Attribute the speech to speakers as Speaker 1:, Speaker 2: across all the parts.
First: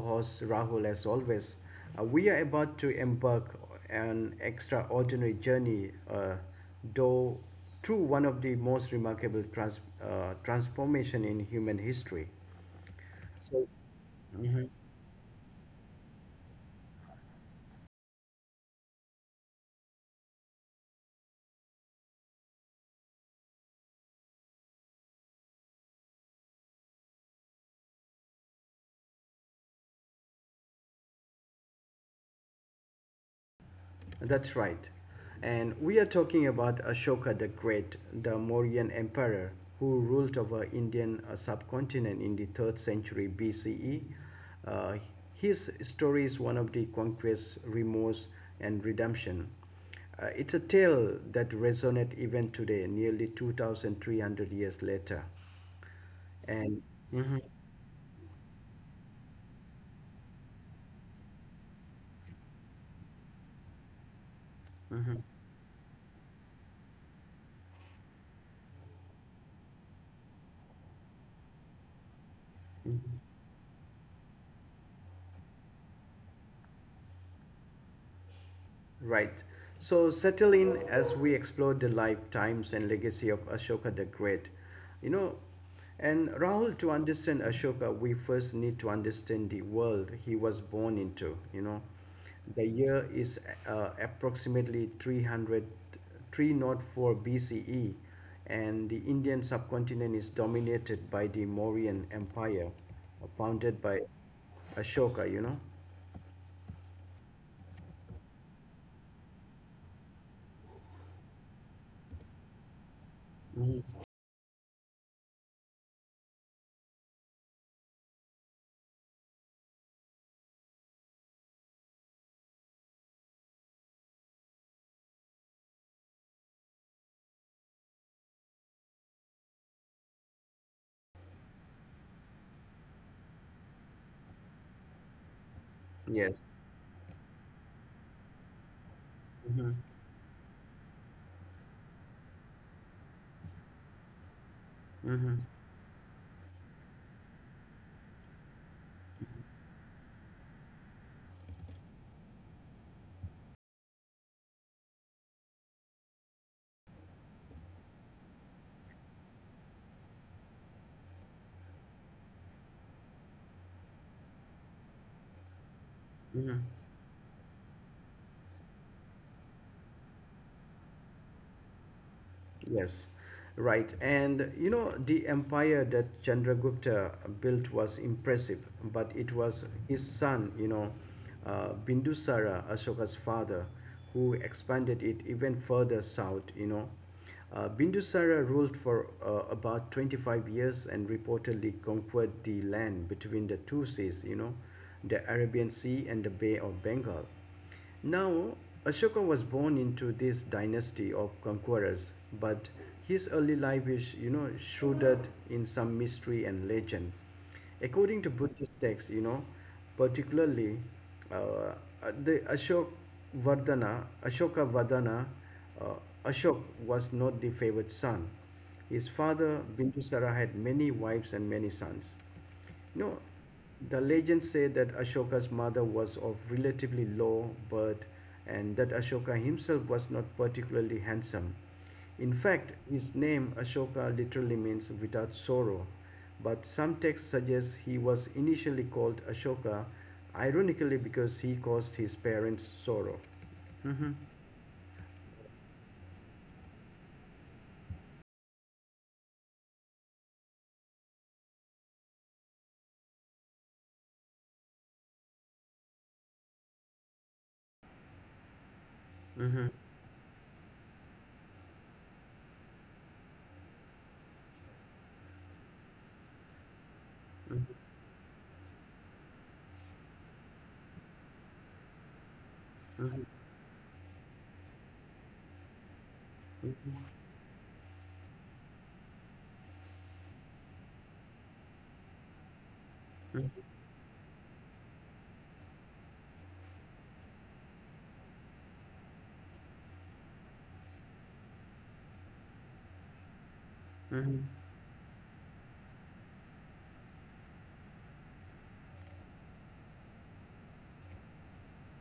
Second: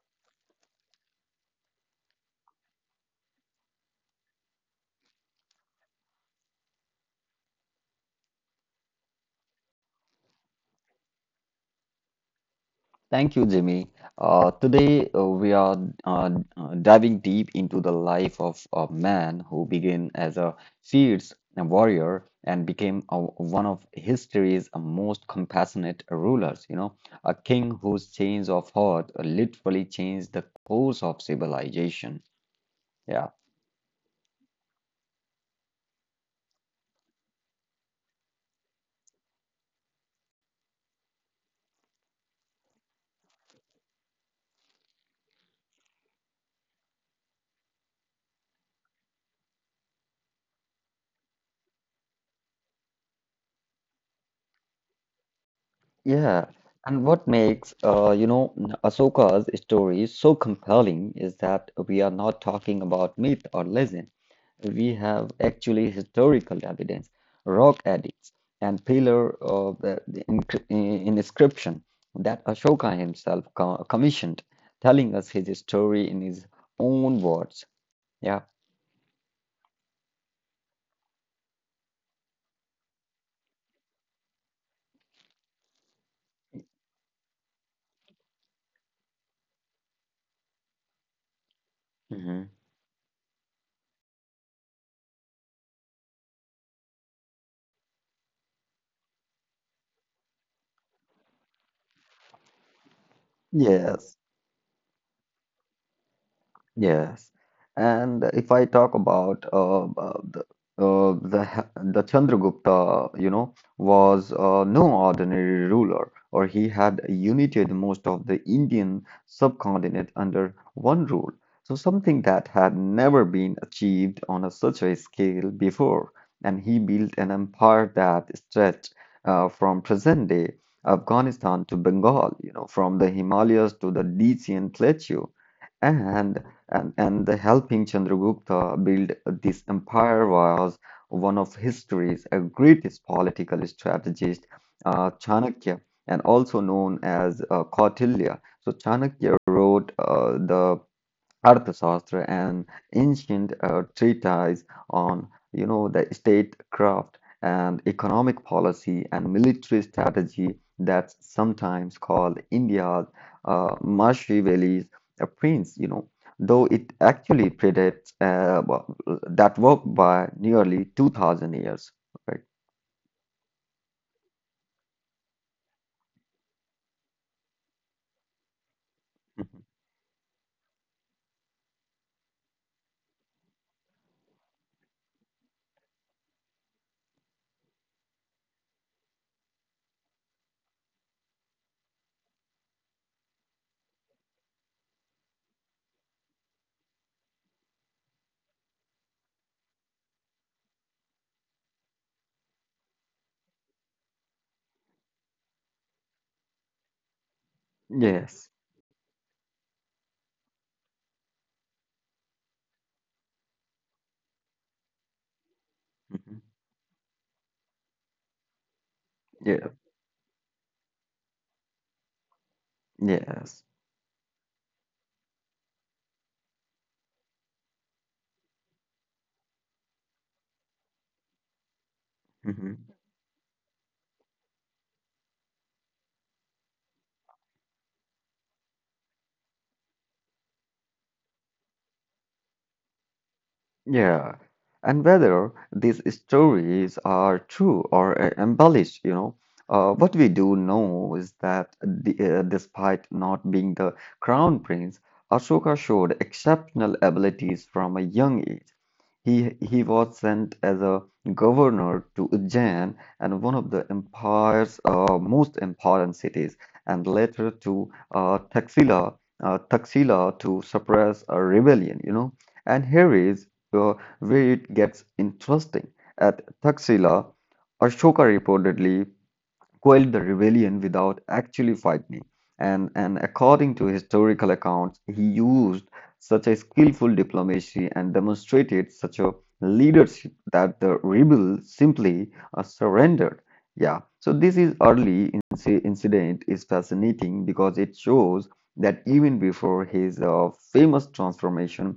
Speaker 1: host Rahul, as always. We are about to embark an extraordinary journey, though through one of the most remarkable transformation in human history.
Speaker 2: Thank you,
Speaker 1: So
Speaker 2: Jimmy. Today, we are uh, diving deep into the life of a man who began as a fierce warrior and became one of history's most compassionate rulers. You know, a king whose change of heart literally changed the course of civilization. Yeah.
Speaker 1: That's right. And we are talking about Ashoka the Great, the Mauryan emperor who ruled over Indian subcontinent in the 3rd century BCE. Uh, his story is one of the conquest, remorse and redemption. It's a tale that resonates even today, nearly 2300 years later.
Speaker 2: Yeah,
Speaker 1: And
Speaker 2: and what
Speaker 1: Mhm.
Speaker 2: makes Ahsoka's story so compelling is that we are not talking about myth or legend. We
Speaker 1: Mhm.
Speaker 2: have actually historical evidence, rock edicts, and pillar of the inscription that Ashoka
Speaker 1: Mhm.
Speaker 2: himself co commissioned, telling us his story in his own words. Yeah.
Speaker 1: Right. So settle in as we explore the life, times, and legacy of Ashoka the Great. You know, and Rahul, to understand Ashoka, we first need to understand the world he was born into.
Speaker 2: Hmm.
Speaker 1: The year is approximately 300, 304 BCE, and the Indian subcontinent is dominated by the Mauryan Empire, founded by
Speaker 2: Yes.
Speaker 1: Ashoka.
Speaker 2: Yes, and if I talk about the h- the Chandragupta, you know, was no ordinary ruler, or he had united most of the Indian subcontinent under one rule. So something that had never been achieved on such a scale before, and he built an empire that stretched from present-day Afghanistan to Bengal, you know, from the Himalayas to the Decian plateau.
Speaker 1: Yes.
Speaker 2: And and the helping Chandragupta build this
Speaker 1: Mm-hmm.
Speaker 2: empire was one of history's greatest political strategist,
Speaker 1: Mm-hmm.
Speaker 2: Chanakya, and also known as Kautilya. So Chanakya wrote the Arthashastra and ancient treatise on, you know, the statecraft and economic policy and military strategy that's sometimes called India's Machiavelli's prince, you know,
Speaker 1: Mm-hmm.
Speaker 2: though it actually predates that work by nearly 2,000 years, right?
Speaker 1: Yes, right. And the empire that Chandragupta built was impressive, but it
Speaker 2: Mhm.
Speaker 1: was his son, Bindusara, Ashoka's father, who expanded it even further south. Bindusara ruled for about 25 years and reportedly conquered the land between the two seas, the Arabian Sea and the Bay of Bengal. Now, Ashoka was born into this dynasty of conquerors, but his early life is, shrouded in some mystery and legend. According to
Speaker 2: Yes.
Speaker 1: Buddhist texts, particularly uh, the Ashok Vardhana, Ashoka Vadana, uh,
Speaker 2: Mhm.
Speaker 1: Ashok was not the favored son. His father,
Speaker 2: Yeah.
Speaker 1: Bindusara, had many wives and many sons. No,
Speaker 2: Yes.
Speaker 1: the legends say that Ashoka's mother was of relatively low birth and that Ashoka himself was not particularly handsome. In fact,
Speaker 2: Hmm.
Speaker 1: his name Ashoka literally means without sorrow, but some texts suggest he was initially called Ashoka, ironically, because he caused his parents sorrow. Mhm,
Speaker 2: Yeah, and whether these stories are true or embellished, you know, what we do know is that despite not being the crown prince, Ashoka showed exceptional abilities from a young age. He,
Speaker 1: mhm,
Speaker 2: he was sent as a governor to Ujjain and one of the empire's most important cities, and later
Speaker 1: mhm,
Speaker 2: to Taxila to suppress a rebellion, you know. And here
Speaker 1: mhm,
Speaker 2: is uh, where it gets interesting. At
Speaker 1: mhm,
Speaker 2: Taxila, Ashoka reportedly quelled the rebellion without actually fighting, and according to historical accounts, he used such a skillful diplomacy and demonstrated such a leadership that the rebels simply surrendered. Yeah, so
Speaker 1: mhm,
Speaker 2: this is early incident is fascinating because it shows that even before his famous transformation,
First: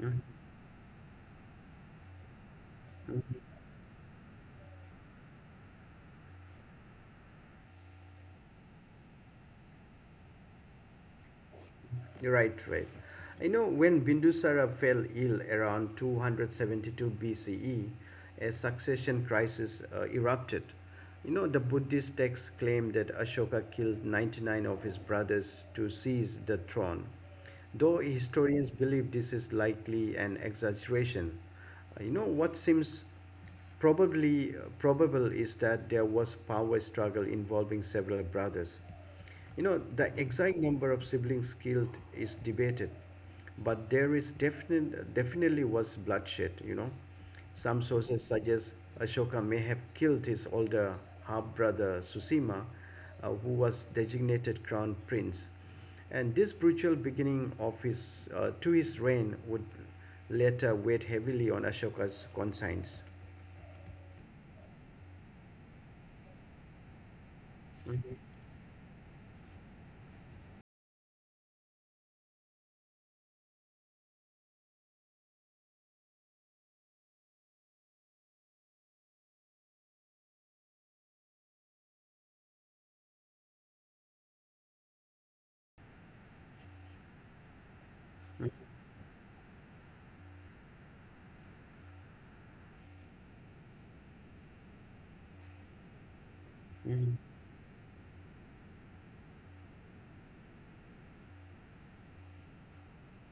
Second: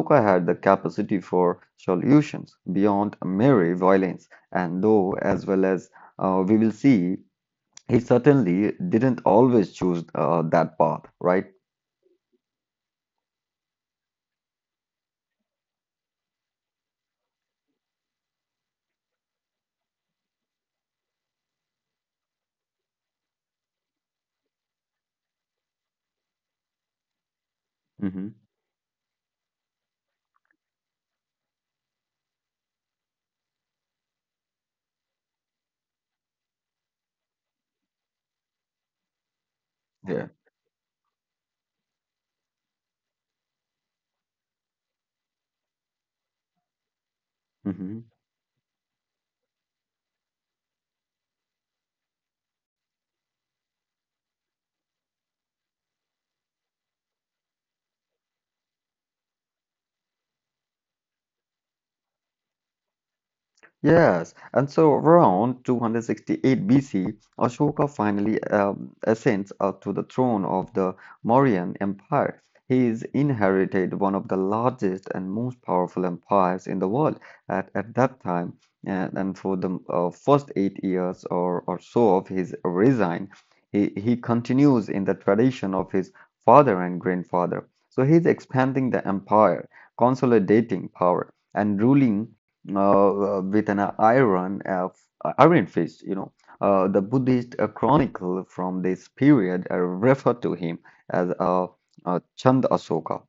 Speaker 1: mhm,
Speaker 2: had the capacity for solutions beyond
Speaker 1: mhm.
Speaker 2: mere violence and though as well as we will see he certainly didn't always choose that path, right?
Speaker 1: Right, right. When Bindusara fell ill around 272 BCE, a succession crisis erupted. The Buddhist texts claim that Ashoka killed 99 of his brothers to seize the throne. Though
Speaker 2: Mm-hmm.
Speaker 1: historians believe this is likely an exaggeration, what seems Probably probable is that there was power struggle involving several brothers. The
Speaker 2: Yeah.
Speaker 1: exact number of siblings killed is debated, but there is definitely was bloodshed. Some
Speaker 2: Mm-hmm.
Speaker 1: sources suggest Ashoka may have killed his older half-brother Susima, who was designated crown prince. And this brutal beginning of to his reign would later weigh heavily on Ashoka's conscience.
Speaker 2: Yes, and so around 268 BCE, Ashoka
Speaker 1: Мгм,
Speaker 2: finally ascends up to the throne of the Mauryan Empire. He's inherited one of the largest and most powerful empires in the world at that time. And for the first 8 years or so of his reign, he continues in the tradition of his father and grandfather. So he's expanding the empire, consolidating power, and ruling with an iron fist. You know, the
Speaker 1: мгм,
Speaker 2: Buddhist chronicle from this period refer to him as Chand Asoka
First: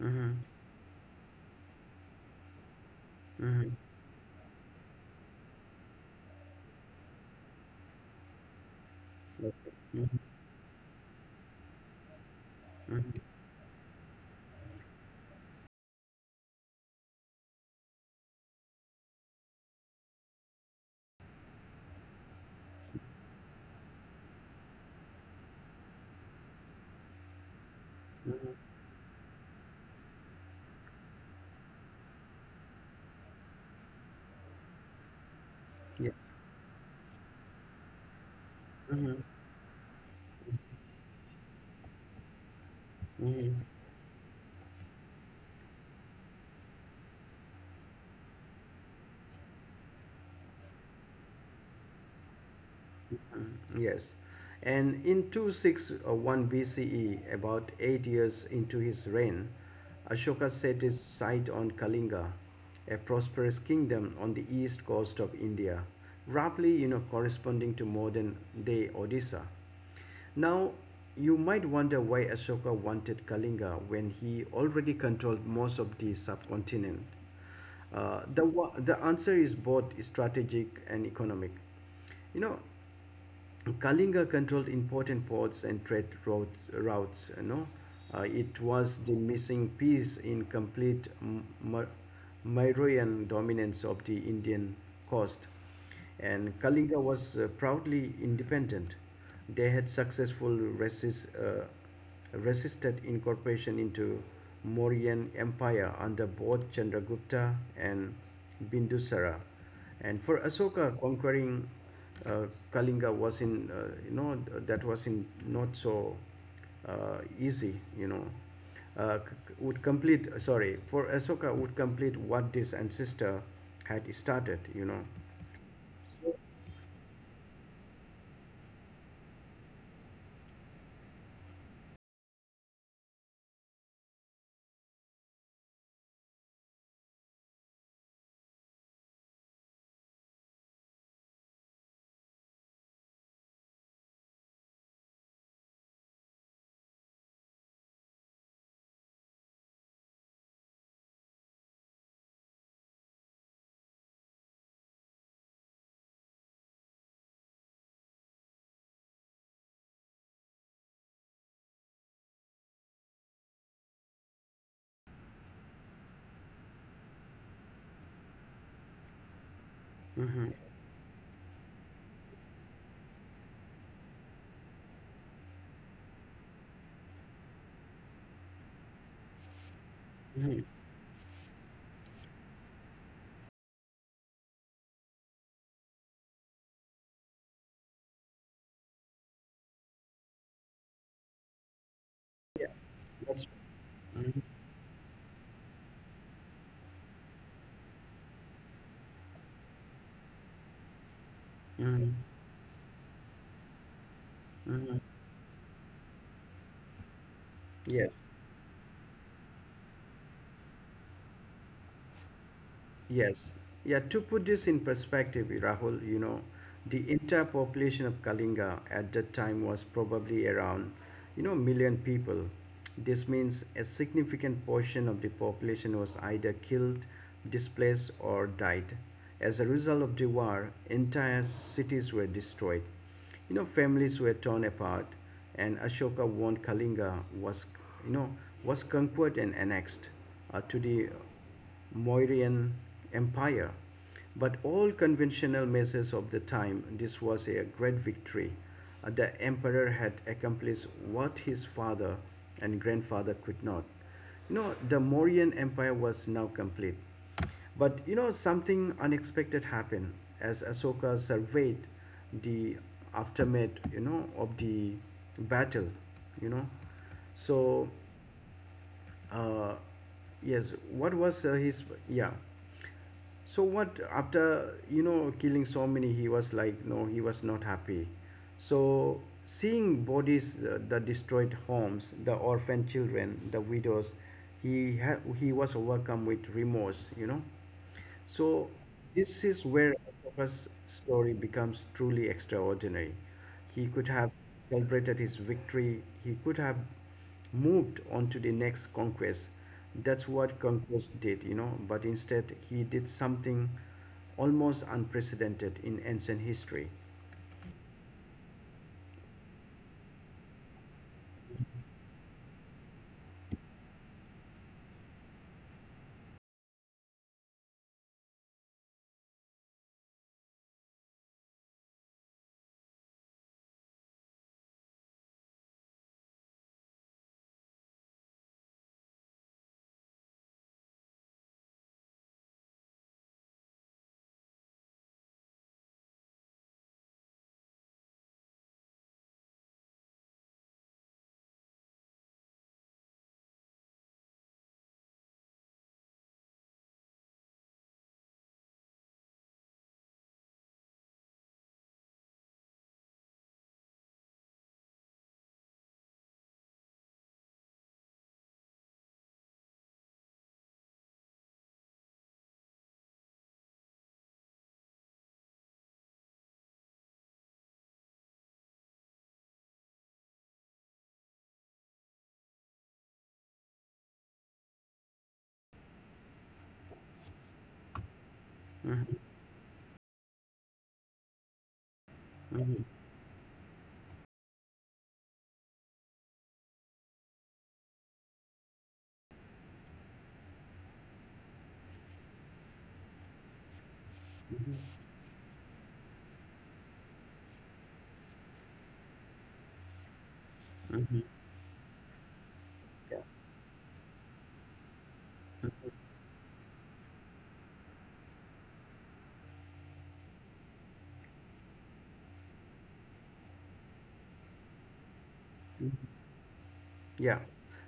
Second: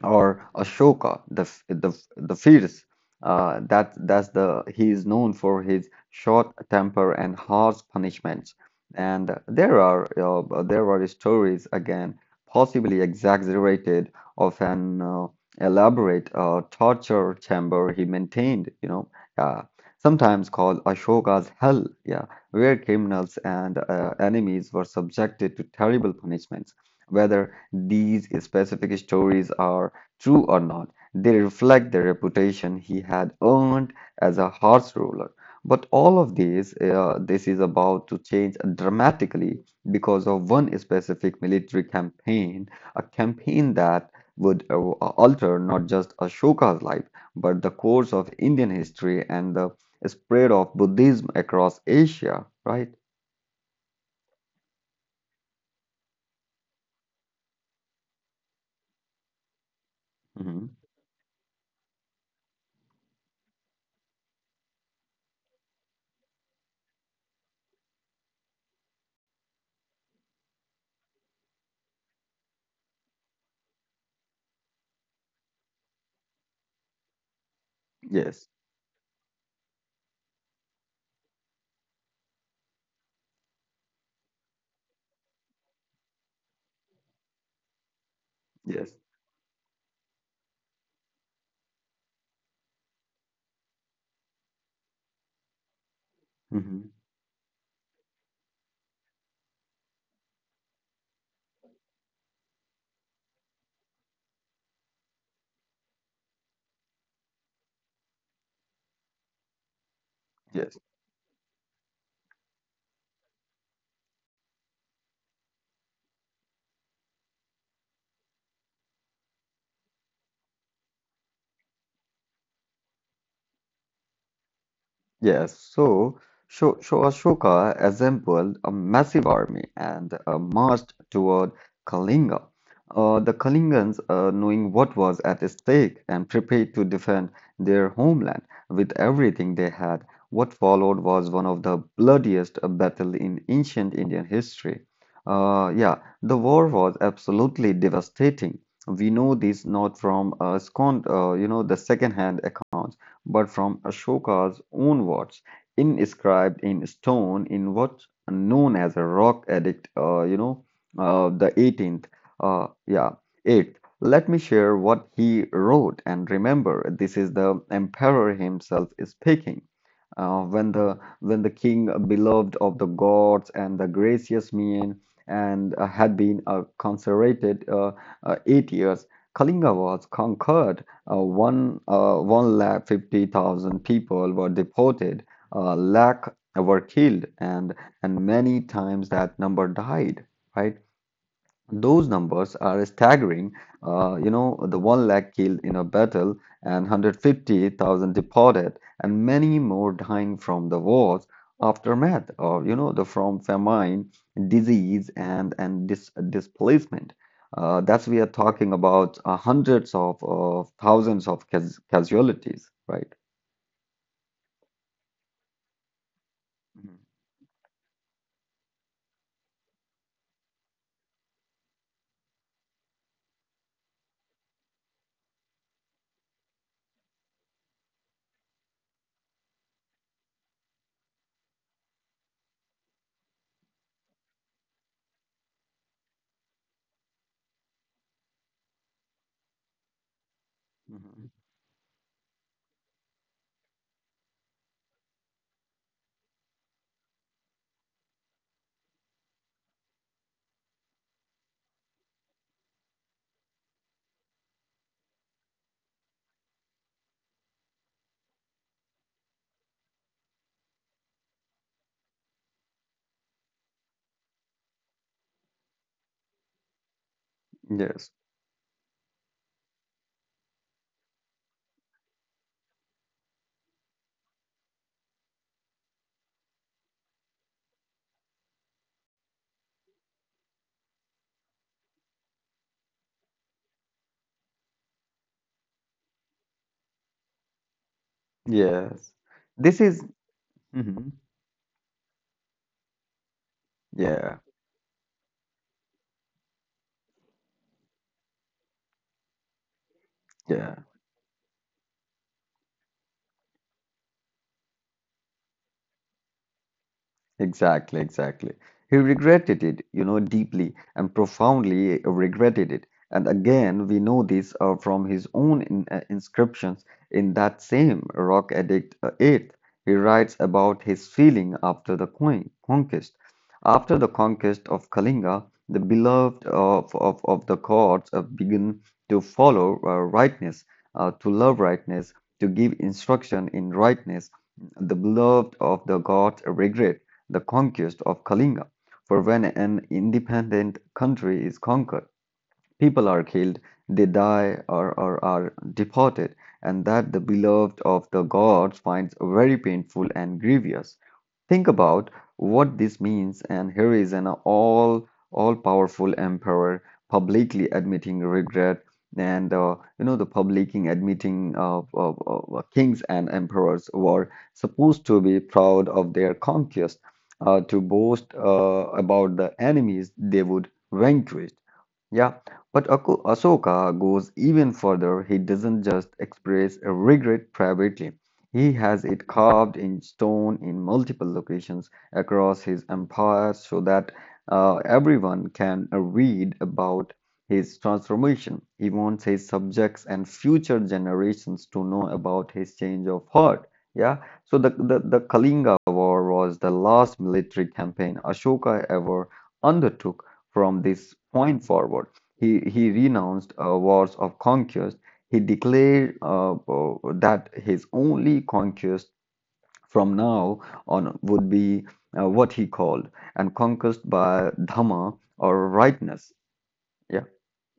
Speaker 1: мгм,
Speaker 2: or Ashoka, the the fierce.
Speaker 1: мгм.
Speaker 2: That that's the He is known for his short temper and harsh punishments. And
Speaker 1: Окей. Мгм,
Speaker 2: there are stories again, possibly exaggerated, of an elaborate torture chamber he maintained. You know, uh, sometimes called Ashoka's Hell. Yeah, where criminals and enemies were subjected to terrible punishments. Whether these
Speaker 1: мгм.
Speaker 2: specific stories are true or not, they reflect the reputation he had earned as a horse roller. But
Speaker 1: Нет.
Speaker 2: all of these, This is about to change
Speaker 1: Мгм,
Speaker 2: dramatically because of one specific military campaign, a
Speaker 1: мгм.
Speaker 2: campaign that would alter not just Ashoka's life, but the course of Indian history and the spread of Buddhism across Asia, right?
Speaker 1: Mm, yes. And in 261 BCE, about 8 years into his reign, Ashoka
Speaker 2: Mhm.
Speaker 1: set his sight on Kalinga, a prosperous kingdom on the east coast of India, roughly corresponding to modern day Odisha. Now, you might wonder why Ashoka wanted Kalinga when he already controlled most of the subcontinent. Uh, the,
Speaker 2: Yes,
Speaker 1: wa- the answer is both strategic and economic. You know, Kalinga controlled important ports and trade routes. It
Speaker 2: yes,
Speaker 1: was the missing piece in complete Mauryan dominance of the Indian coast, and
Speaker 2: Mhm.
Speaker 1: Kalinga was proudly independent. They had resisted incorporation into Mauryan Empire under both Chandragupta and Bindusara. And for
Speaker 2: yes.
Speaker 1: Asoka, conquering uh, Kalinga was in, you know, that was in not so easy. Uh, for Ahsoka would complete what this ancestor had started.
Speaker 2: Yes, so
Speaker 1: So,
Speaker 2: Ashoka assembled a massive army and marched toward Kalinga. The Kalingans, knowing what was at stake and prepared to defend their homeland with everything they had, what followed was one of the bloodiest battles in ancient Indian history. Uh, yeah, the war was absolutely devastating. We know this not from you know, the second-hand accounts but from Ashoka's own words, inscribed in stone in what's known as a rock edict, uh, you know, uh, the 18th. Uh, yeah, 8th. Let me share what he wrote, and remember, this is the emperor himself speaking. When the king beloved of the gods and the gracious man and had been consecrated 8 years, Kalinga was conquered one lakh 50,000 people were deported, a lakh were killed, and many times that number died, right? Those numbers
Speaker 1: yeah,
Speaker 2: are
Speaker 1: that's.
Speaker 2: staggering. You
Speaker 1: Mhm,
Speaker 2: know, the 1 lakh killed in a battle and 150,000 deported, and many more dying from the war's
Speaker 1: mhm,
Speaker 2: aftermath, or, you know, the from famine,
Speaker 1: mhm.
Speaker 2: disease, and displacement. That's We
Speaker 1: Yes.
Speaker 2: are talking about hundreds of thousands of casualties, right?
Speaker 1: Yes. Yeah, to put this in perspective, Rahul,
Speaker 2: Mhm,
Speaker 1: the entire population of Kalinga at that time was probably around million people. This means a significant portion of the population was either killed, displaced, or died. As a result of the war, entire cities were destroyed. Families were torn apart, and Ashoka won. Kalinga you know, was conquered and annexed to the
Speaker 2: mhm.
Speaker 1: Mauryan Empire. But all conventional measures of the time, this was a great victory. The emperor had accomplished what his father and grandfather could not. The Mauryan Empire was now complete. But something unexpected happened as Ashoka surveyed the aftermath, of the battle, you know. So
Speaker 2: Yes,
Speaker 1: uh, yes, what was his, yeah, so what, after killing so many, he was like, no, he was not happy. So, seeing bodies, the destroyed homes, the orphan children, the widows, he was overcome with remorse. So,
Speaker 2: yes.
Speaker 1: this is
Speaker 2: This
Speaker 1: where
Speaker 2: is,
Speaker 1: Octopus'
Speaker 2: Mhm.
Speaker 1: story becomes truly extraordinary. He could have
Speaker 2: yeah,
Speaker 1: celebrated his victory, he could have moved on to the next conquest. That's what
Speaker 2: yeah.
Speaker 1: conquest did, but instead he did something almost unprecedented in ancient history.
Speaker 2: Exactly, exactly. He regretted it, you know, deeply and profoundly regretted it. And again, we know this from his own inscriptions in that same Rock Edict 8. He writes about his feeling after the conquest. After the conquest of Kalinga, the beloved of the gods began to follow rightness, to love rightness, to give instruction in rightness. The beloved of the gods regret the conquest of Kalinga. For when an independent country is conquered, people are killed, they die, or are deported, and that the beloved of the gods finds very painful and grievous. Think about what this means, and here is an all powerful emperor publicly admitting regret, and you know the publicly admitting kings and emperors were supposed to be proud of their conquest, to boast about the enemies they would vanquish. Yeah, but Ahsoka goes even further. He doesn't just express regret privately. He has it carved in stone in multiple locations across
Speaker 1: Mhm.
Speaker 2: his empire so that everyone can read about his transformation. He wants his subjects and future generations to know about his change of heart. Yeah, so the Kalinga War was the last military campaign Ashoka ever undertook from this point forward. He renounced wars of conquest he declared that his only conquest from now on would be what he called and conquest by Dhamma or rightness. Yeah,
Speaker 1: Yeah.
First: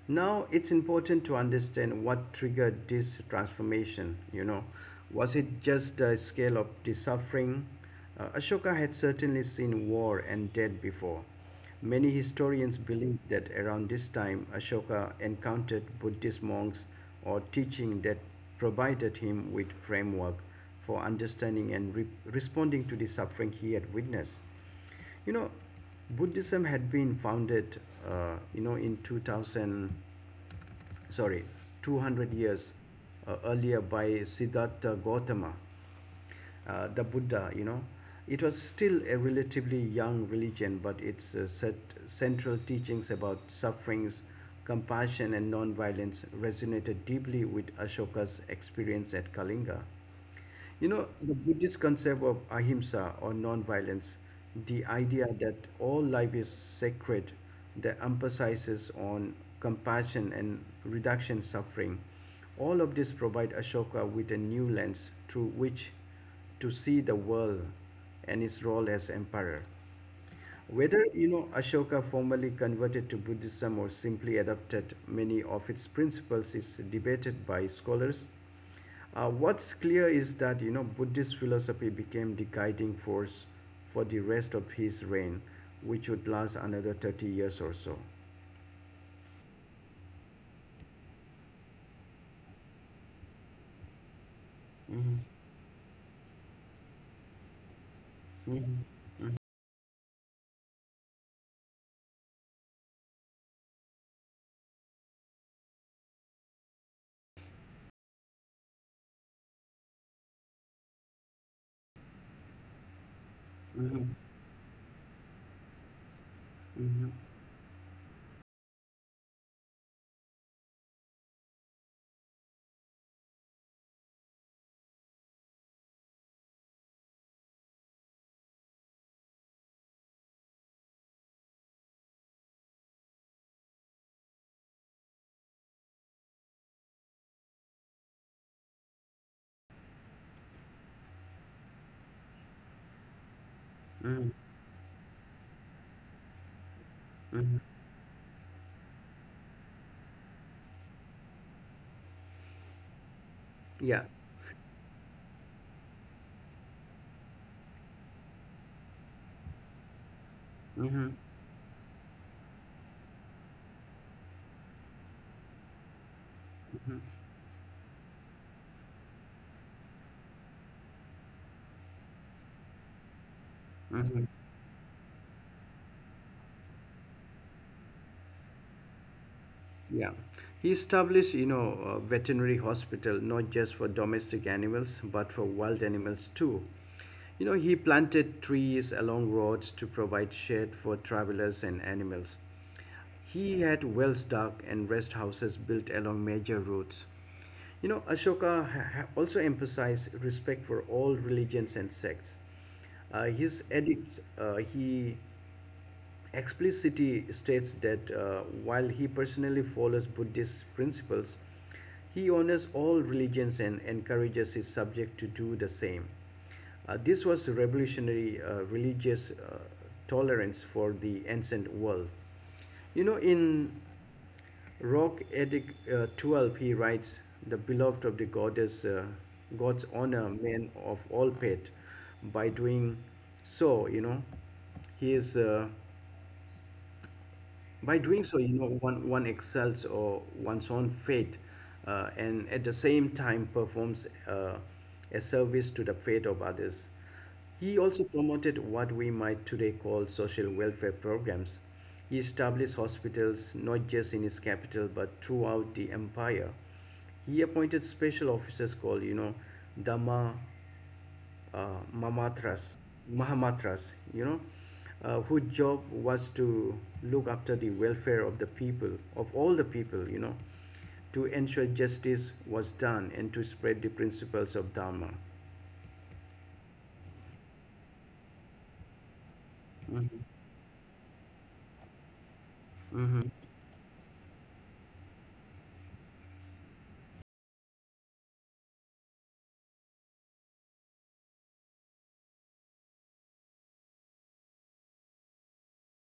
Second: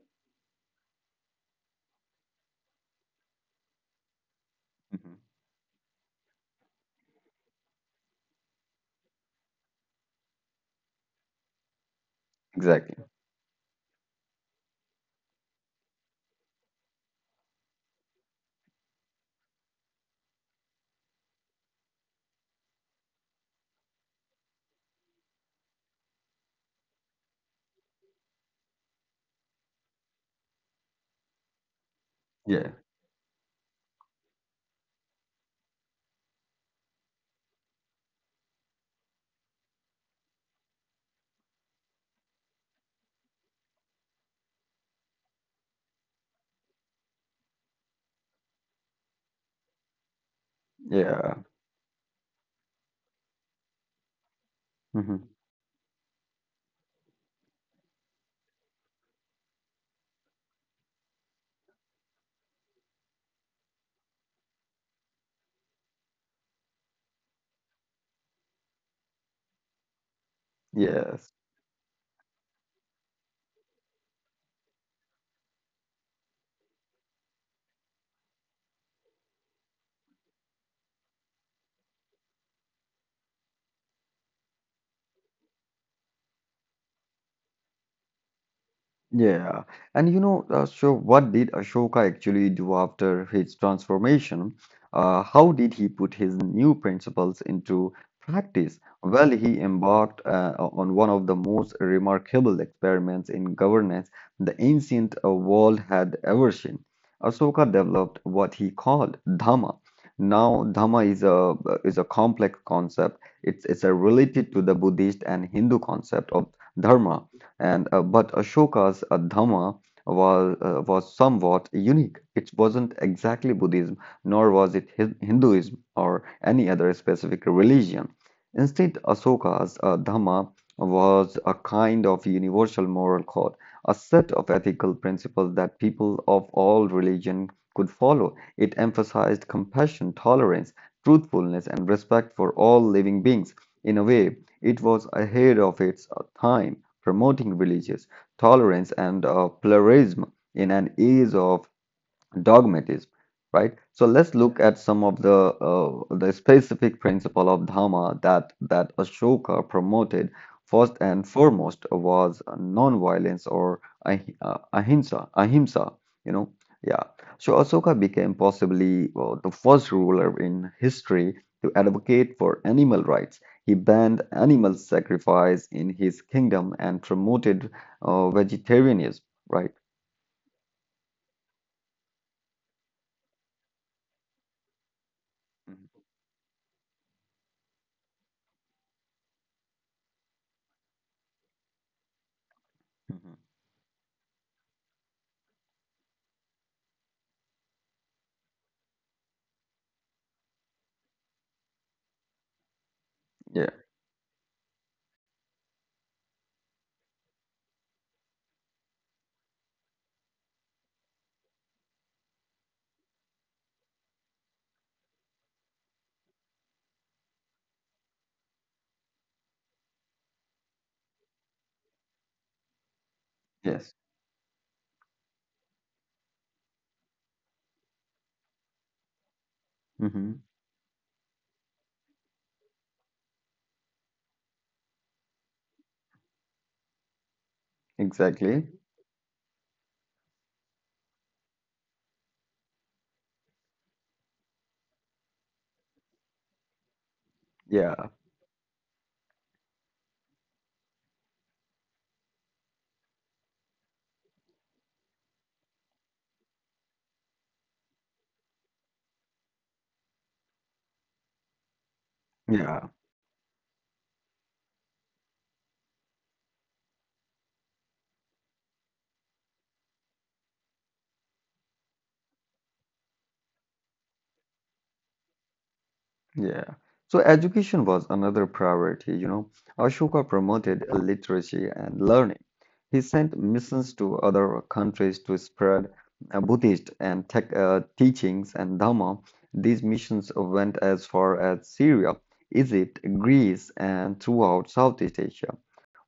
Speaker 1: Now it's important to understand what triggered this transformation.
Speaker 2: Mhm.
Speaker 1: Was it just the scale of the suffering? Ashoka had certainly seen war and death before. Many historians
Speaker 2: exactly.
Speaker 1: believe that around this time Ashoka encountered Buddhist monks or teaching that provided him with framework for understanding and responding to the suffering he had witnessed. You know, Buddhism had been founded, in 2000, sorry, 200
Speaker 2: Yeah,
Speaker 1: years earlier by Siddhartha Gautama, the Buddha. It was still a relatively young religion, but its set central teachings about sufferings, compassion, and non-violence resonated deeply with Ashoka's experience at Kalinga.
Speaker 2: yeah.
Speaker 1: The Buddhist concept of ahimsa or non-violence, the idea
Speaker 2: Hmm.
Speaker 1: that all life is sacred, that emphasizes on compassion and reduction suffering. All of this provide Ashoka with a new lens through which to see the world and its role as emperor. Whether
Speaker 2: Yes.
Speaker 1: Ashoka formally converted to Buddhism or simply adopted many of its principles is debated by scholars. What's clear is that Buddhist philosophy became the guiding force for the rest of his reign, which would last another 30 years or so.
Speaker 2: Yeah, and you know, so what did Ashoka actually do after his transformation? How did he put his new principles into practice?
Speaker 1: Mhm,
Speaker 2: Well, he embarked on one of the most remarkable experiments in governance the ancient world had ever seen. Ashoka developed what he called Dhamma. Now, Dhamma is a complex concept. It's a
Speaker 1: mhm,
Speaker 2: related to the Buddhist and Hindu concept of
Speaker 1: mhm,
Speaker 2: dharma and but Ashoka's Dhamma was somewhat unique. It wasn't exactly Buddhism, nor was it Hinduism or any other specific religion. Instead, Ashoka's Dhamma was a kind of universal moral code, a set of ethical principles that people of all religion could follow. It emphasized compassion, tolerance, truthfulness, and respect for all living beings. In a
Speaker 1: mhm,
Speaker 2: way, it was ahead of its time promoting religious tolerance and pluralism in an age of dogmatism, right?
Speaker 1: yeah,
Speaker 2: So let's look at some of the specific principle of Dhamma that Ashoka promoted. First
Speaker 1: mhm,
Speaker 2: and foremost was non-violence or ahimsa, you know.
Speaker 1: mhm,
Speaker 2: Yeah. So Ashoka became possibly the first ruler in history to advocate for animal rights. He banned
Speaker 1: mhm.
Speaker 2: animal sacrifice in his kingdom and promoted vegetarianism, right?
Speaker 1: Yeah. He established a veterinary hospital not just for domestic animals but for
Speaker 2: Mhm.
Speaker 1: wild animals too. He planted trees along roads to provide shade for travelers and animals.
Speaker 2: Mhm.
Speaker 1: He had wells dug and rest houses built along major routes. Ashoka also emphasized respect for all religions and sects. His
Speaker 2: Yeah.
Speaker 1: edicts, he explicitly states that while he personally follows Buddhist principles, he honors all religions and encourages his subjects to do the same. This was revolutionary religious tolerance for the ancient world. In
Speaker 2: Yes.
Speaker 1: Rock Edic 12, he writes, the beloved of the goddess, God's honor,
Speaker 2: Mm-hmm.
Speaker 1: men of all pet, by doing so, he is. By doing so, you
Speaker 2: Exactly.
Speaker 1: know, one excels or one's own fate and at the same time performs a service to the fate of others. He
Speaker 2: Yeah.
Speaker 1: also promoted what we might today call social welfare programs. He established hospitals not just in his capital but throughout the empire. He appointed special officers called Dama uh, Mamatras,
Speaker 2: Yeah.
Speaker 1: Mahamatras, whose job was to look after the welfare of the people, of all the people, to ensure justice was done and to spread the principles of Dharma.
Speaker 2: Yeah. So education was another priority, you know. Ashoka
Speaker 1: Mm-hmm,
Speaker 2: promoted literacy and learning. He sent missions to other countries to spread Buddhist teachings and Dhamma. These missions went as far as Syria, Egypt, Greece, and throughout Southeast Asia.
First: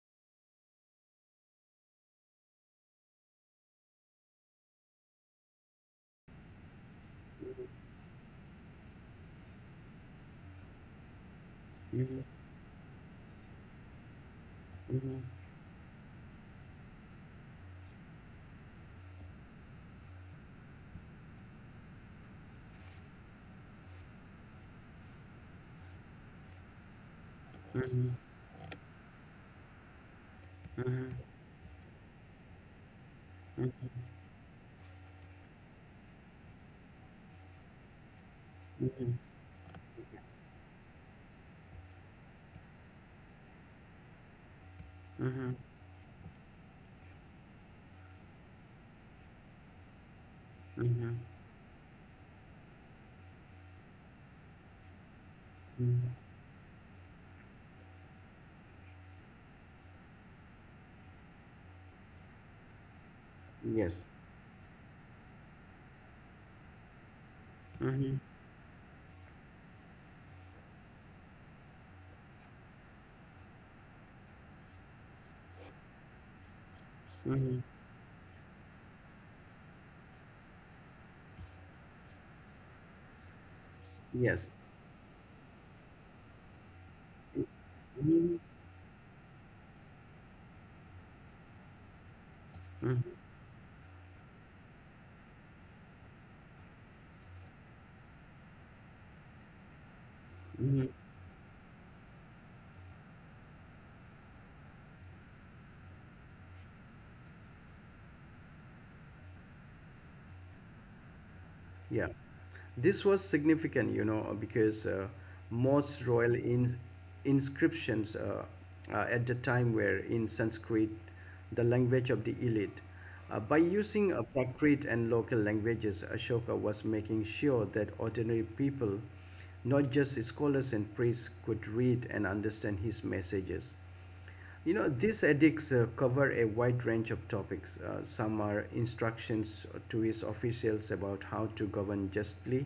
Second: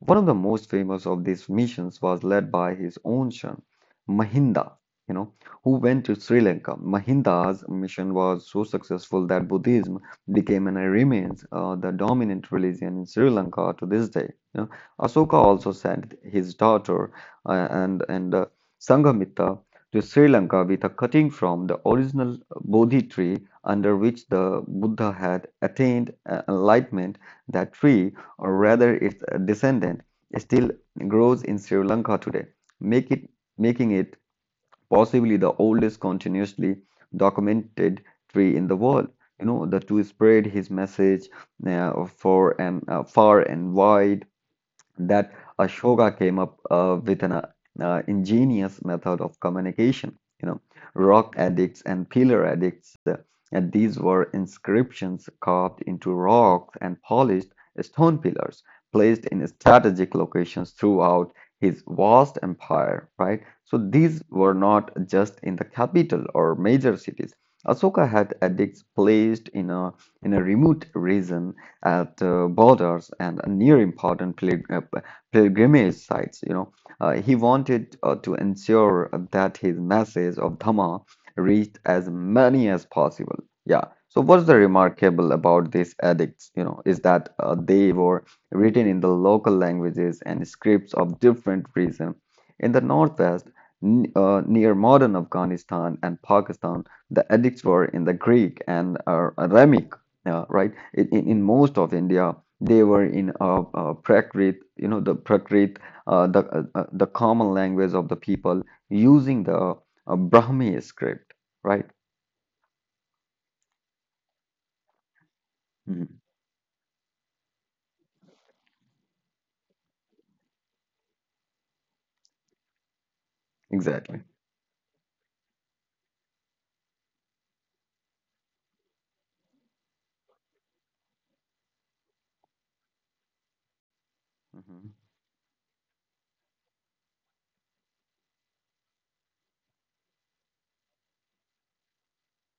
Speaker 2: One of the most famous of these missions was led by his own son, Mahinda, you know, who went to Sri Lanka. Mahinda's mission was so successful that Buddhism became and remains the
Speaker 1: mhm,
Speaker 2: dominant religion in Sri Lanka to this day. You know,
Speaker 1: mhm,
Speaker 2: Asoka also sent his daughter and Sanghamitra to Sri Lanka with a cutting from the original Bodhi tree under which the Buddha had attained enlightenment. That tree
Speaker 1: mhm,
Speaker 2: or rather its descendant, still
Speaker 1: mhm,
Speaker 2: grows in Sri Lanka today, make it, making it possibly the oldest continuously documented tree in the world. You know, the to spread his message for and far and wide
Speaker 1: mhm,
Speaker 2: that
Speaker 1: mhm,
Speaker 2: Ashoka came up with an ingenious method of communication. You know,
Speaker 1: mhm,
Speaker 2: rock addicts and pillar addicts, and these were inscriptions carved
Speaker 1: mhm.
Speaker 2: into rocks and polished stone pillars placed in strategic locations throughout his vast empire, right? So
Speaker 1: Yes,
Speaker 2: these were not just in the capital or major cities. Ashoka
Speaker 1: mhm,
Speaker 2: had edicts placed in a remote region at borders and near important pilgrimage sites. He
Speaker 1: mhm,
Speaker 2: wanted to ensure that his message of Dhamma reached as many as possible. Yeah. So what's
Speaker 1: yes.
Speaker 2: the remarkable about these edicts? Is that they were
Speaker 1: Mhm,
Speaker 2: written in the local languages and scripts of different regions. In the
Speaker 1: mhm,
Speaker 2: northwest, near modern Afghanistan and Pakistan, the edicts were in the Greek and Arabic, right?
Speaker 1: mhm.
Speaker 2: In most of India, they were in Prakrit, you know, the Prakrit, the common language of the people, using the Brahmi script, right?
Speaker 1: Yeah, this was significant, because most
Speaker 2: Mhm.
Speaker 1: royal inscriptions at the time were in Sanskrit, the language of the elite. By using
Speaker 2: Exactly.
Speaker 1: Prakrit and local languages, Ashoka was making sure that ordinary people, not just scholars and priests, could read and understand his messages.
Speaker 2: Mhm.
Speaker 1: These edicts cover a wide range of topics. Some are instructions to his officials about how to govern justly.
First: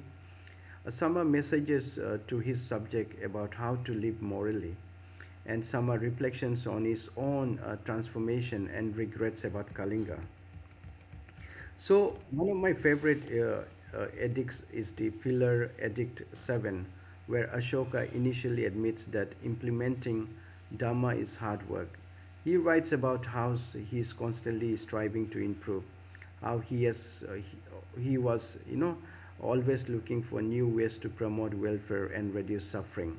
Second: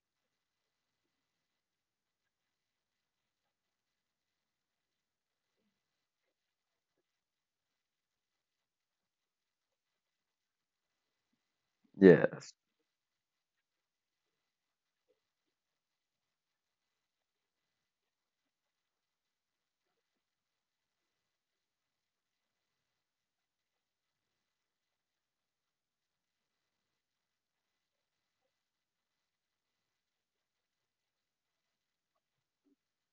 Speaker 1: Some are messages to his subject about how to live morally. And some are reflections on his own transformation and regrets about Kalinga. So one
Speaker 2: Yes.
Speaker 1: of my favorite edicts is the Pillar Edict 7, where Ashoka initially admits that implementing Dhamma is hard work. He writes about how he is constantly striving to improve, how he was always looking for new ways to promote welfare and reduce suffering.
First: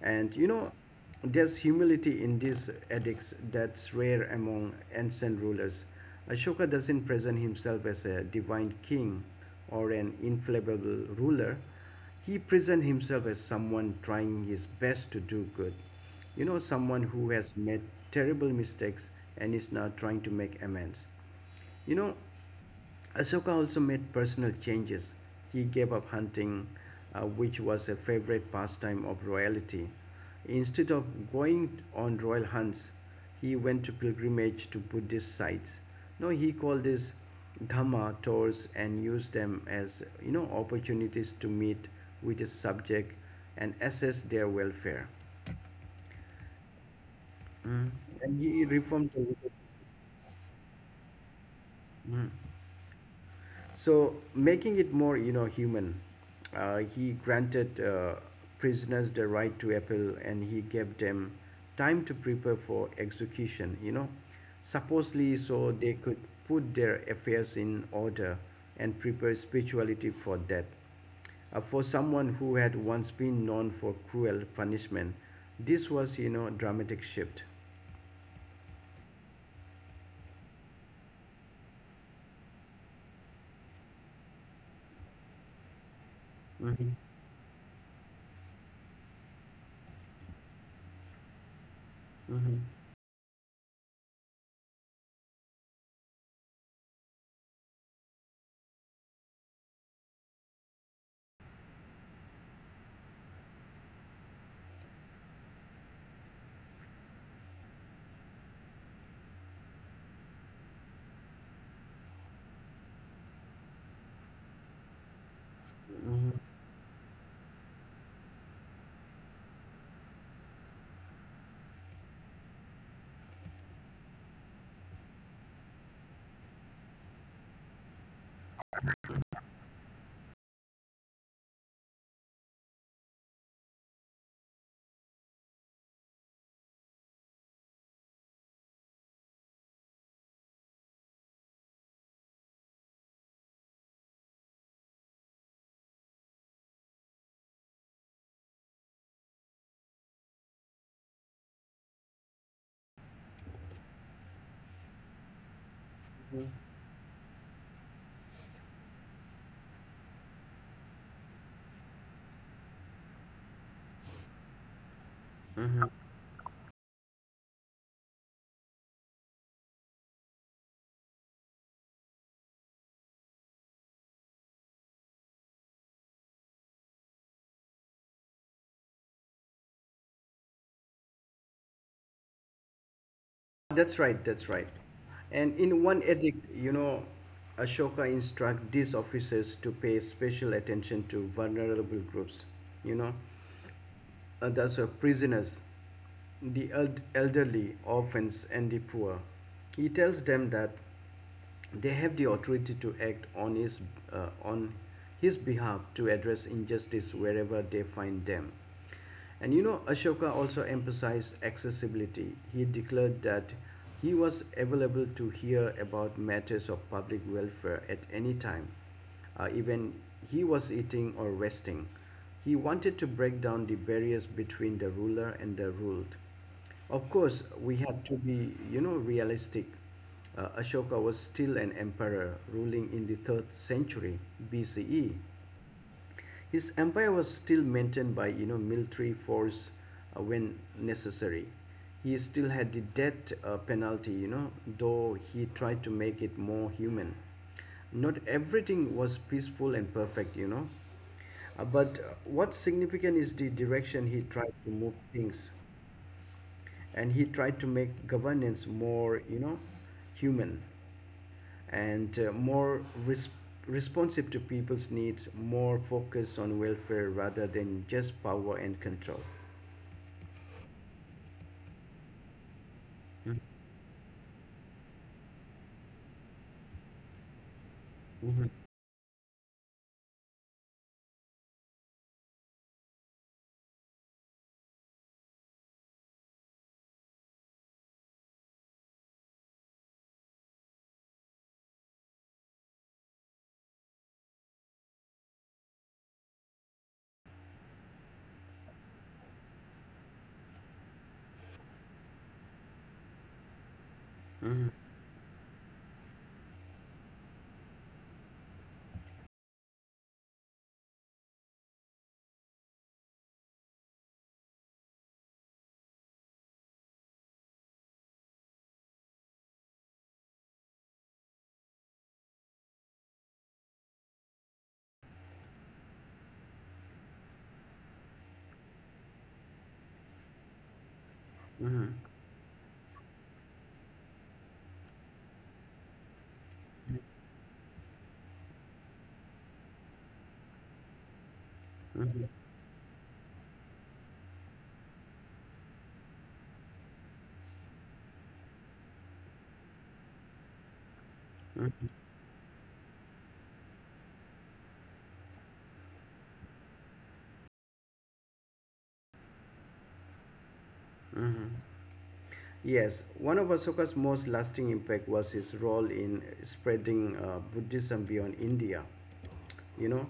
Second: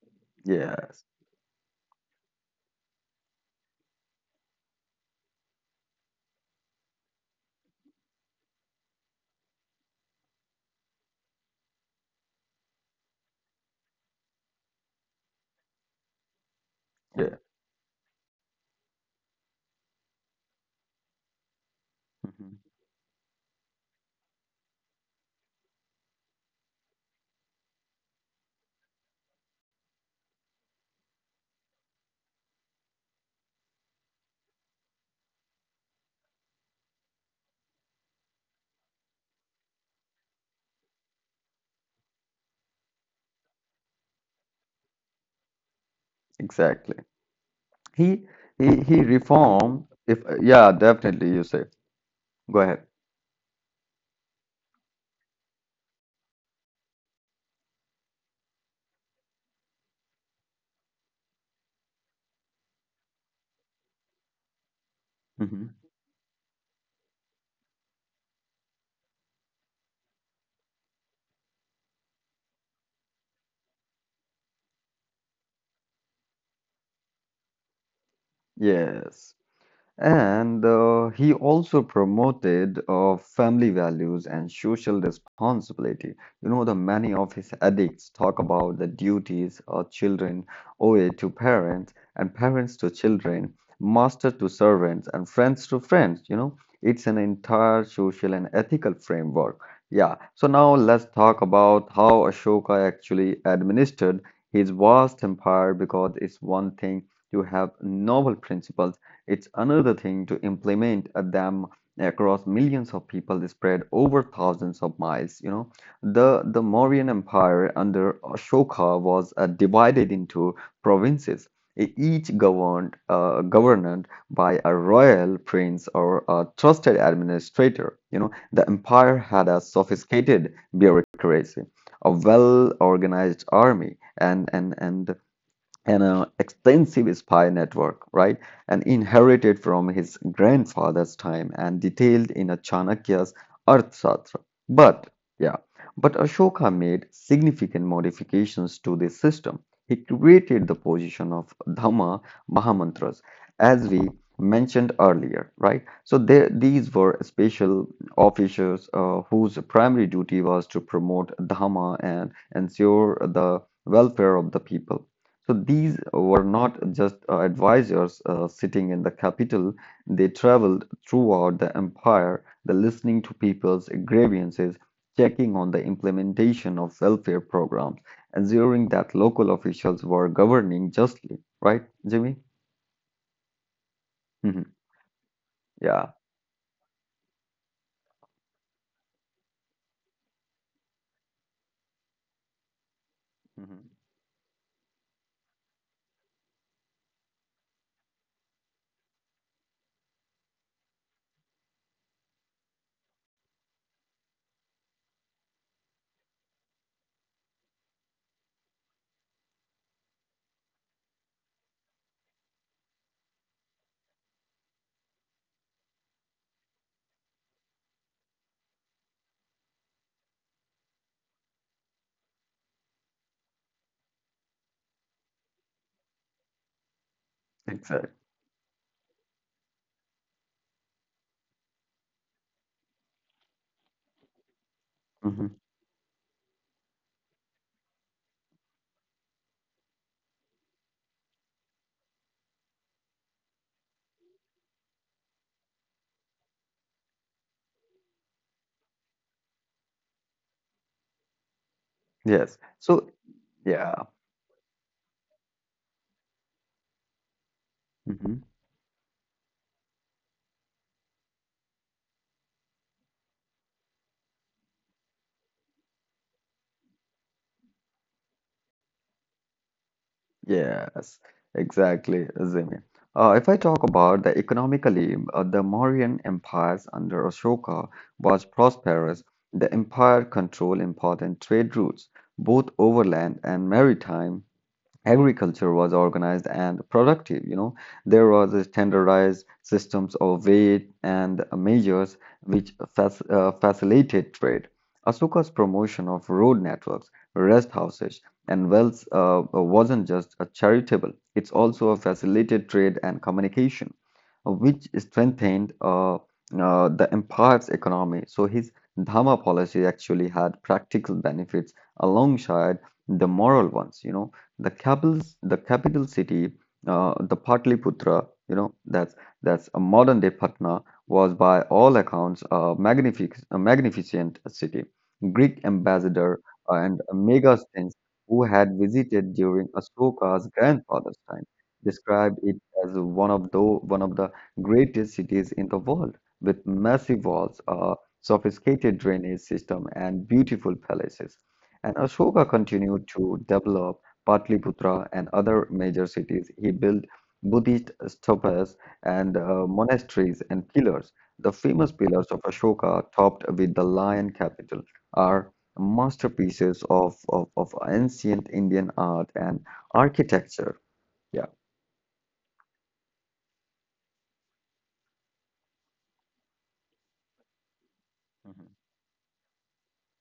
Speaker 1: And
Speaker 2: Yes.
Speaker 1: there's humility in these edicts that's rare among ancient rulers. Ashoka doesn't present himself as a divine king or an infallible ruler. He presents himself as someone trying his best to do good. Someone who
Speaker 2: Yeah.
Speaker 1: has made terrible mistakes and is now trying to make amends. You know,
Speaker 2: Mhm.
Speaker 1: Ahsoka also made personal changes. He gave up hunting, which was a favorite pastime of royalty. Instead of going on royal hunts, he went to pilgrimage to Buddhist sites. No, he called this Dhamma tours and used them as opportunities to meet with his subject and assess their welfare.
Speaker 2: Exactly.
Speaker 1: Mm.
Speaker 2: He
Speaker 1: And he
Speaker 2: he
Speaker 1: reformed
Speaker 2: he
Speaker 1: the religious.
Speaker 2: reformed. If yeah, definitely. You say.
Speaker 1: Mm.
Speaker 2: Go ahead.
Speaker 1: So, making it more, human, he granted prisoners the right to appeal, and he gave them time to prepare for execution. You know, supposedly so
Speaker 2: Mhm.
Speaker 1: they could put their affairs in order and prepare spirituality for death. For someone who had once been known for cruel punishment, this was, you know, a dramatic shift.
Speaker 2: Yes. And he also promoted family values and social responsibility. You know, the
Speaker 1: Mm-hmm.
Speaker 2: many of his edicts talk about the duties of children owe to parents and
Speaker 1: Mm-hmm.
Speaker 2: parents to children, master to servants and friends to friends. You know, it's an entire social and ethical framework. Yeah. So now let's talk about how Ashoka actually administered his vast empire, because it's one thing to have noble principles, it's another thing to implement them across millions of people spread over thousands of miles. You know, the Mauryan Empire under Ashoka was divided into provinces, each governed governed by a royal prince or a trusted administrator. You know, the empire had a sophisticated bureaucracy, a well-organized army, and an extensive spy network, right? And inherited from his grandfather's time and detailed in a Chanakya's Arthashastra. But, yeah, but Ashoka made significant modifications to this system. He created the position of Dhamma Mahamantras, as we mentioned earlier, right? So there, these were special officers whose primary duty was to promote Dhamma and ensure the welfare of the people. So these were not just advisors sitting in the capital, they traveled throughout the empire, the listening to people's grievances, checking on the implementation of welfare programs, ensuring that local officials were governing justly. Right, Jimmy?
Speaker 1: That's right,
Speaker 2: Mhm.
Speaker 1: that's right. And in
Speaker 2: Yeah.
Speaker 1: one edict, you know, Ashoka instructs these officers to pay special attention to vulnerable groups, you know,
Speaker 2: Mhm.
Speaker 1: and that's why prisoners, the elderly, orphans, and the poor. He tells them that they have the authority to act on his behalf to address injustice wherever they find them. And you know, Ashoka also emphasized accessibility. He declared that he was available to hear about matters of public welfare at any time, even he was eating or resting. He wanted to break down the barriers between the ruler and the ruled. Of course, we
Speaker 2: Exactly.
Speaker 1: have to be, you know, realistic. Ashoka was still an emperor ruling in the 3rd century BCE.
Speaker 2: Mhm.
Speaker 1: His empire was still maintained by, you know, military force when necessary. He still had the death penalty, you know, though he tried to make it more human. Not everything was peaceful and perfect, you know. But
Speaker 2: Yes.
Speaker 1: what's
Speaker 2: So,
Speaker 1: significant is the
Speaker 2: yeah.
Speaker 1: direction he tried to move things, and he tried to make
Speaker 2: Mhm.
Speaker 1: governance more, you know, human and more responsive to people's needs, more focus on welfare rather than just power and control.
Speaker 2: Yes, exactly, Zimmy. If I talk about the economically, the Mauryan empires under Ashoka was
Speaker 1: Mhm,
Speaker 2: prosperous. The empire controlled important trade routes, both overland and maritime. Agriculture was organized and productive, you know. There was a standardized systems of weight and measures, which facilitated trade. Ashoka's promotion of road networks, rest houses, and wells wasn't just a charitable, it's also a facilitated trade and communication, which strengthened the empire's economy. So his dhamma policy actually had practical benefits alongside the moral ones, you know. The the capital city, the Patliputra, you know, that's a modern day Patna, was by all accounts a magnific a magnificent city. Greek ambassador and Megasthenes, who had visited during Ashoka's grandfather's time,
Speaker 1: mhm,
Speaker 2: described it as one of the greatest cities in the world, with massive walls, a sophisticated drainage system, and beautiful palaces. And
Speaker 1: mhm.
Speaker 2: Ashoka continued to develop Patliputra, and other major cities, he built Buddhist stupas and monasteries and pillars. The famous pillars of Ashoka, topped with the lion capital, are masterpieces of, ancient Indian art and architecture. Yeah,
Speaker 1: Yes, one of Asoka's most lasting impact was his role in spreading Buddhism beyond India. You know,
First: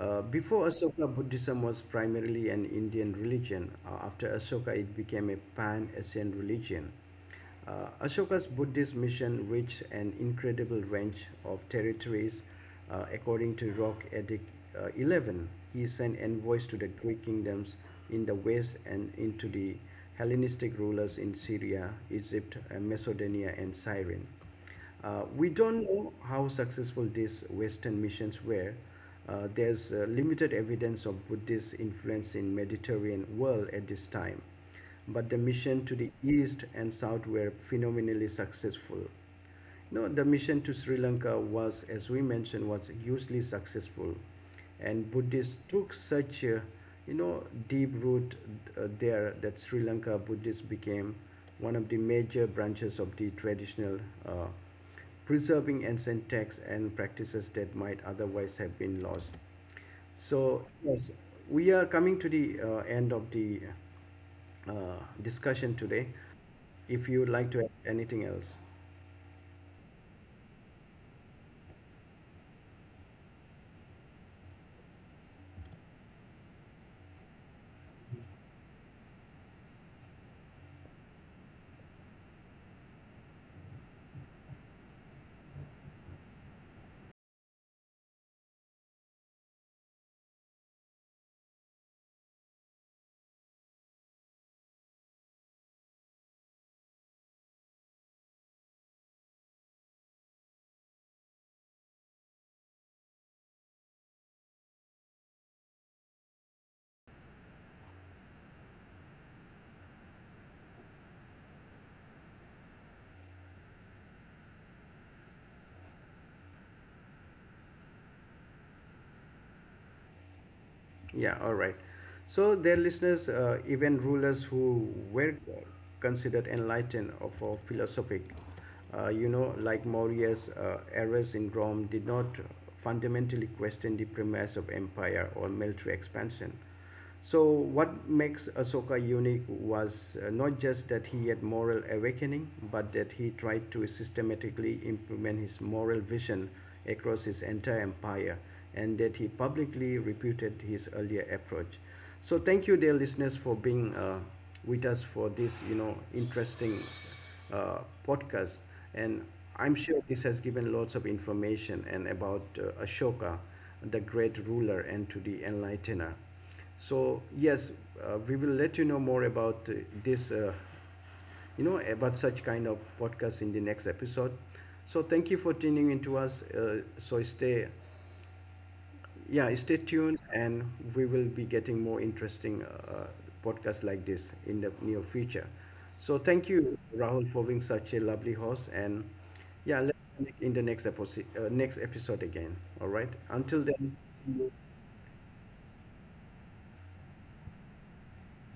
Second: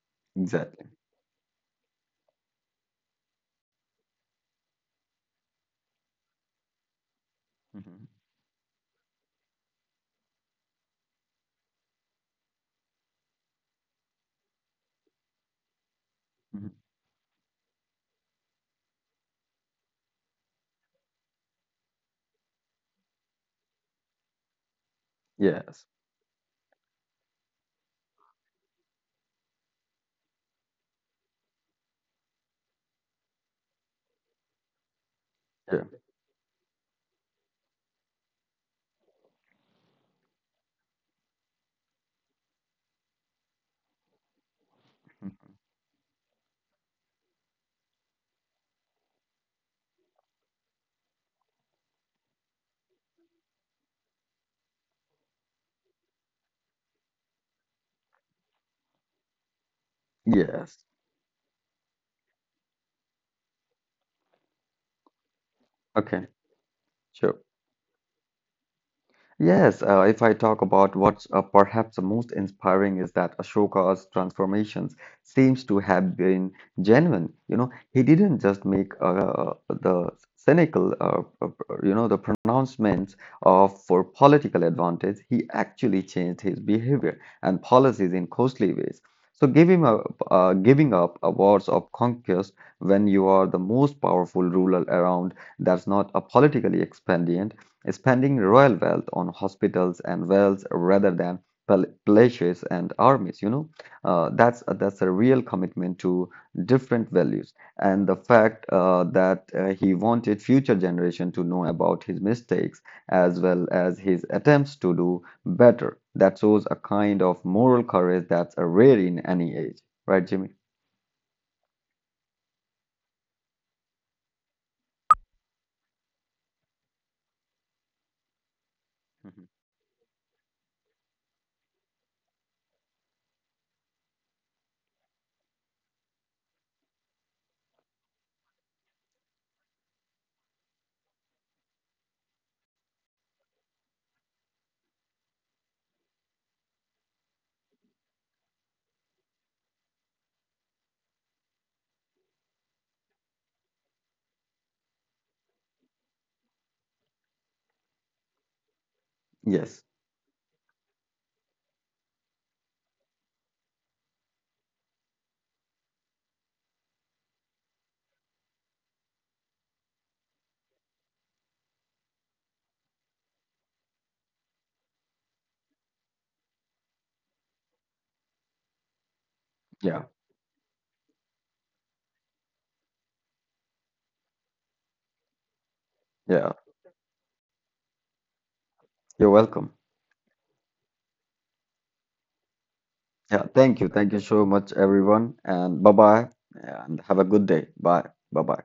Speaker 1: Before
Speaker 2: exactly.
Speaker 1: Ashoka, Buddhism was primarily an Indian religion. After Ashoka, it became a pan-Asian religion.
Speaker 2: Mhm,
Speaker 1: Ashoka's Buddhist mission reached an incredible range of territories. According to Rock Edict 11, he sent envoys
Speaker 2: mhm.
Speaker 1: to the Greek kingdoms in the west and into the Hellenistic rulers in Syria, Egypt, Macedonia, and Cyrene. We don't
Speaker 2: Yes.
Speaker 1: know how successful these Western missions were. There's limited evidence of Buddhist influence in Mediterranean world at this time, but the mission to
Speaker 2: Yeah.
Speaker 1: the east and south were phenomenally successful. No, the mission to Sri Lanka was, as we mentioned, was hugely successful, and
Speaker 2: Mhm.
Speaker 1: Buddhists took such a, you know, deep root there, that Sri Lanka Buddhists became one of the major branches of the traditional, uh, preserving ancient texts and practices that might otherwise have been lost. So
Speaker 2: Yes.
Speaker 1: yes, we are coming to the end of the uh, discussion today.
Speaker 2: Okay.
Speaker 1: If you would
Speaker 2: Sure.
Speaker 1: like to add anything else.
Speaker 2: Yes, if I talk about what's perhaps the most inspiring is that Ashoka's transformations seems to have been genuine. You know, he didn't just make the cynical, you know, the pronouncements of for political advantage. He actually changed his behavior and policies in costly ways. So, giving up awards of conquest when you are the most powerful ruler around, that's not a politically expedient spending royal wealth on hospitals and wells rather than palaces and armies, you know, that's a real commitment to different values. And the fact that he wanted future generation to know about his mistakes as well as his attempts to do better, that shows a kind of moral courage that's rare in any age, right Jimmy?
Speaker 1: Yeah, all right. So, their listeners, even rulers who were considered enlightened or for philosophic, you
Speaker 2: Mhm.
Speaker 1: know, like Marius, Ares in Rome, did not fundamentally question the premise of empire or military expansion. So, what makes Ahsoka unique was not just that he had moral awakening, but that he tried to systematically implement his moral vision across his entire empire, and that he publicly refuted his earlier approach. So, thank you, dear listeners, for being with us for this, you know, interesting uh, podcast. And I'm
Speaker 2: Yes.
Speaker 1: sure this has given lots of information and about Ashoka, the great ruler, and to the enlightener. So yes, we will let you know more about this, you know, about such kind of podcast in the next episode. So thank you for tuning into us. So stay, yeah, stay
Speaker 2: Yeah.
Speaker 1: tuned, and we will be getting more interesting podcasts like this in the near future. So
Speaker 2: Yeah.
Speaker 1: thank you, Rahul, for being such a lovely host, and
Speaker 2: You're welcome.
Speaker 1: yeah, let's connect in the next episode, again. All right.
Speaker 2: Yeah,
Speaker 1: Until
Speaker 2: thank you.
Speaker 1: then.
Speaker 2: Thank you
Speaker 1: See
Speaker 2: so
Speaker 1: you.
Speaker 2: much, everyone. And bye bye. And have a good day. Bye. Bye bye.